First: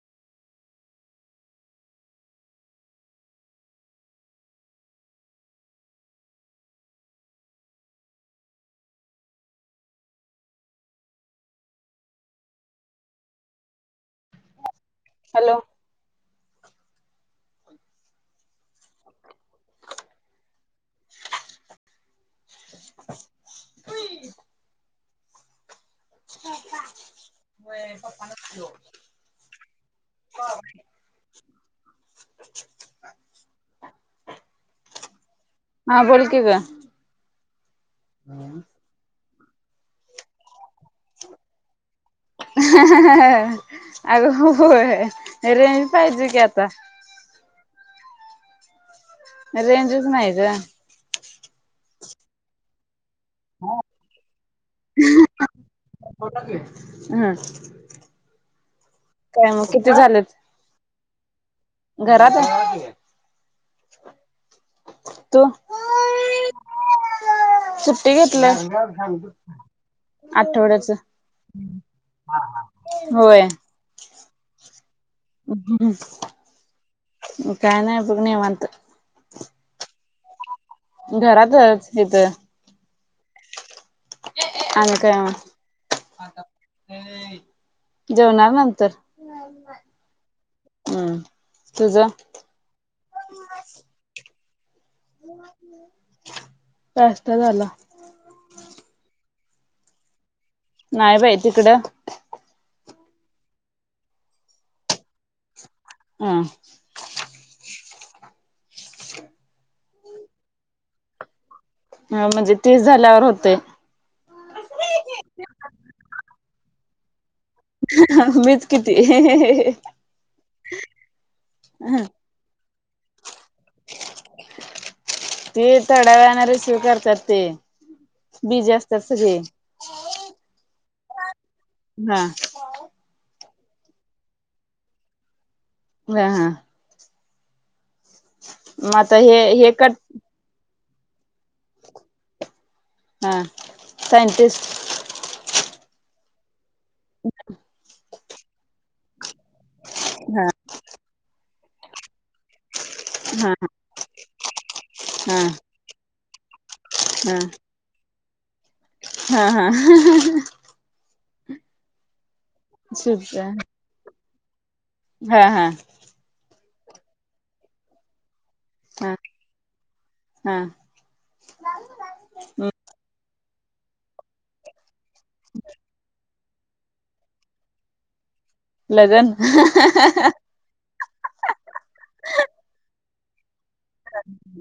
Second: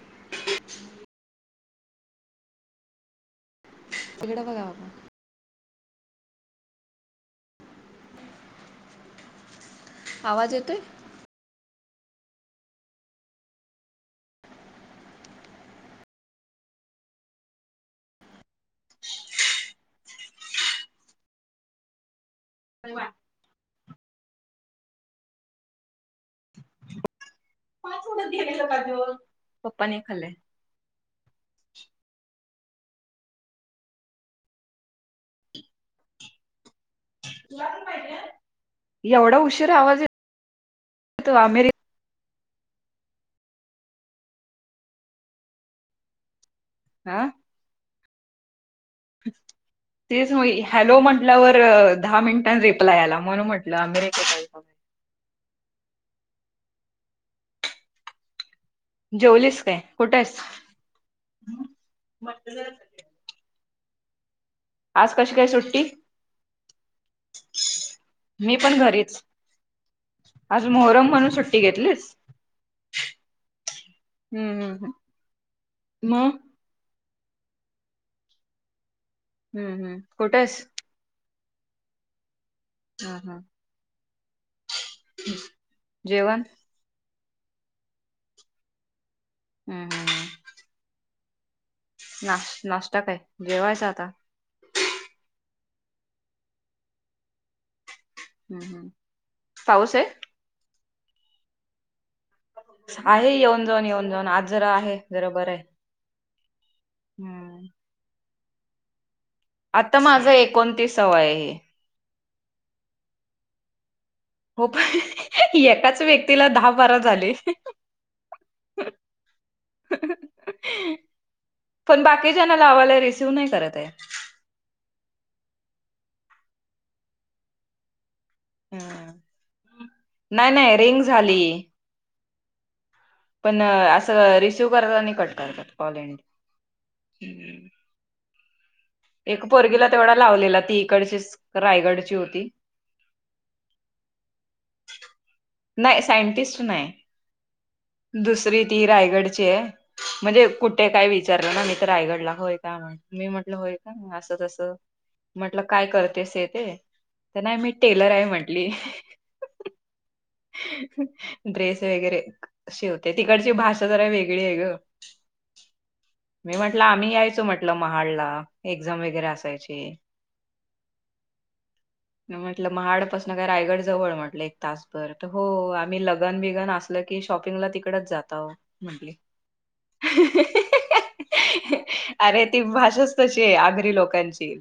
[inaudible] तिकडं बघा बा आवाज येतोय? हॅलो? [inaudible] [inaudible] [inaudible] पप्पाने खाल्लंय [inaudible] [inaudible] हा, बोल की ग. [unintelligible] [inaudible] [inaudible] एवढा उशीर आवाज यत [unintelligible] अमेरि अगं होय, रेंज पाहिजे की आता आ रेंजच तेच नाही ग म ह्या हॅलो म्हटल्यावर, दहा मिनिटांन रिप्लाय आला, म्हणून म्हटलं अमेरिकेत हायसा [unintelligible] हम. जेवलीस काय? कुठं झालेत हाईस? घरात हाय. आज कशी तू काय सुट्टी? सुट्टी मी घेतलंय पण घरीच. आज आठवड्याच मोहरम म्हणून सुट्टी घेतलीस? होय. हम्म हम् हम, म काय नाय बघ, निवांत. हम्म हम्म, कुठेस? घरातच, हित हा हा. आणि काय म? जेवण जेवणार नंतर. हम् हम. हम! नाश नाष्टा काय? जेवायच आता नाष्टा झाला. हम् हम्, पाऊसे? नाही बाई, तिकडं? आहे येऊन जाऊन, येऊन जाऊन, आज जरा आहे, जरा बरं आहे. हा. हम्म. आत्ता माझ एकोणतीसाव्व आहे हे. हा म्हणजे तेच झाल्यावर होते. हो, एकाच व्यक्तीला दहा बारा झाले. मीच किती किती जणांना लावालोय रिसीव्ह नाही करत आहे. ते थोड्या वेळाने रेसिव करतात ते. बिजी असतात हम्म सगळे, नाही नाही रिंग झाली. हा. पण असं रिसिव करतात आणि कट करतात कॉलिंग. हा हा मग आता हे हे पोरगीला कट तेवढा लावलेला ती इकडचीच. रायगडची होती. हा सायंटिस्ट नाही सायंटिस्ट नाही. [unintelligible] दुसरी ती रायगडची आहे. म्हणजे हा कुठ ते काय विचारलं ना, मी तर रायगडला. होय का. मी हा म्हटलं होय का असं तसं मी हा म्हटल, काय करतेस तेथे? हा तर नाही मी टेलर आहे म्हंटली. हा हा. ड्रेस वगैरे शिवते. सुद्धा तिकडची भाषा जरा वेगळी आहे गं. हा हा. मी म्हटलं आम्ही यायचो म्हटलं, महाडला एक्झाम हा वगैरे असायची. हा मी म्हटलं महाड पासन काय रायगड जवळ म्हटलं, एक तास. बर हो. आम्ही लगन बिगन असल की शॉपिंगला तिकडच जाताव. लगन [unintelligible] अरे ती भाषाच तशी आहे. आगरी लोकांची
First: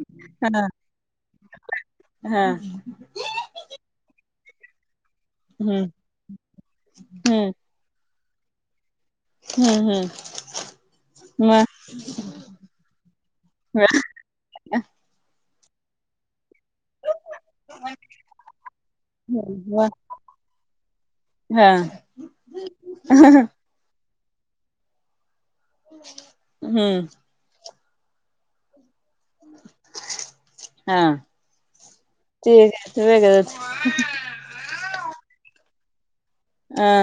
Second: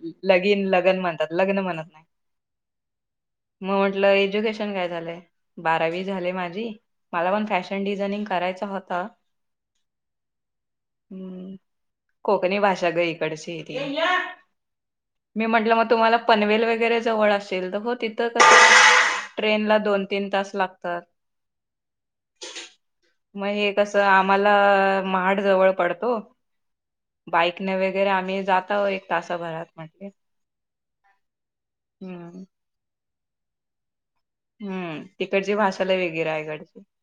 हा लगीन लगन म्हणतात. लग्न म्हणत हा. मी म्हटलं एज्युकेशन काय झालंय? हम्म बारावी झाले माझी. मला पण हम्म फॅशन डिझाइनिंग करायच होत. हम्म हम्म. हम्म, मग कोकणी भाषा ग इकडची ती. मी म्हटलं मग तुम्हाला पनवेल वगैरे जवळ असेल. तर हो तिथं तर ट्रेनला मग दोन तीन तास लागतात. हा मग हे कस आम्हाला महाड जवळ पडतो. हम्म बाईकने वगैरे आम्ही जाताव एक तासाभरात. हा. [inaudible] ते एक वेगळच हम्म, तिकडची भाषा लई वेगळी आहे. रायगड हा.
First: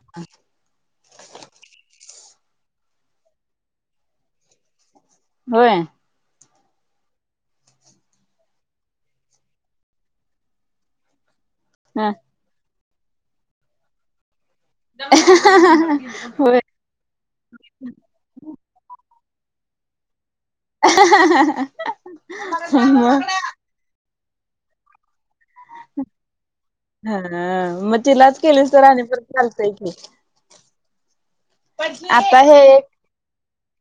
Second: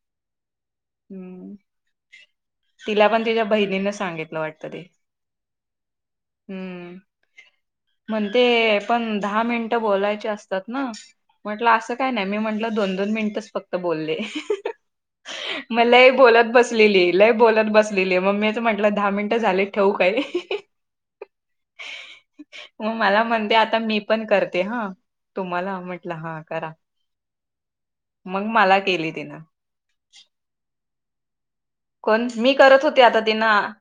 हम्म, तिला पण तिच्या बहिणीन सांगितलं वाटतं. होय. हम्म. म्हणते पण दहा मिनटं बोलायचे असतात ना. म्हटलं अस ह काय नाही. मी म्हंटलं दोन दोन मिनिटच फक्त बोलले. मग लई बोलत होय बसलेली. लई बोलत बसलेली. मग मी च म्हटलं दहा मिनिटं झाले ठेवू काय. मग मला म्हणते आता मी पण करते हा तुम्हाला म्हटलं हा करा हा मग तिलाच केलीस मला तर आणि केली परत तिनं चालतय की कोण आता मी हे करत होते आता तिनं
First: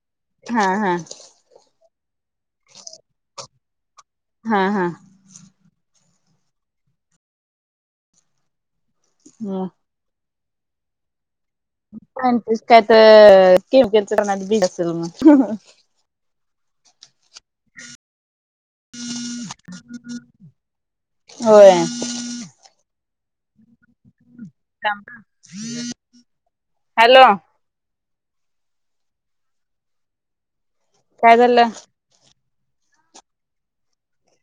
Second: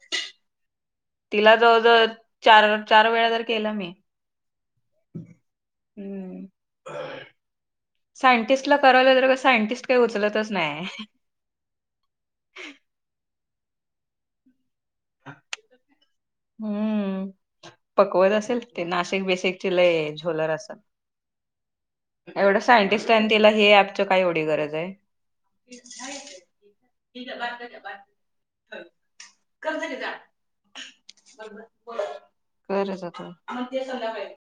हा हा तिला जवळ जवळ चार चार वेळा तर केल मी हा हा सायंटिस्ट ला करायला गेलं तर म सायंटिस्ट काय उचलतच नाय हाय. सायंटिस्ट काय त किर किर करण्यात बिझी असेल मग हम्म पकवत असेल ते नाशिक बेशिकची लय झोलर असतात होय. एवढं सायंटिस्ट आणि तिला हे ॲपच काय एवढी गरज आहे. [inaudible] [inaudible] हॅलो काय झालं दे संध्याकाळी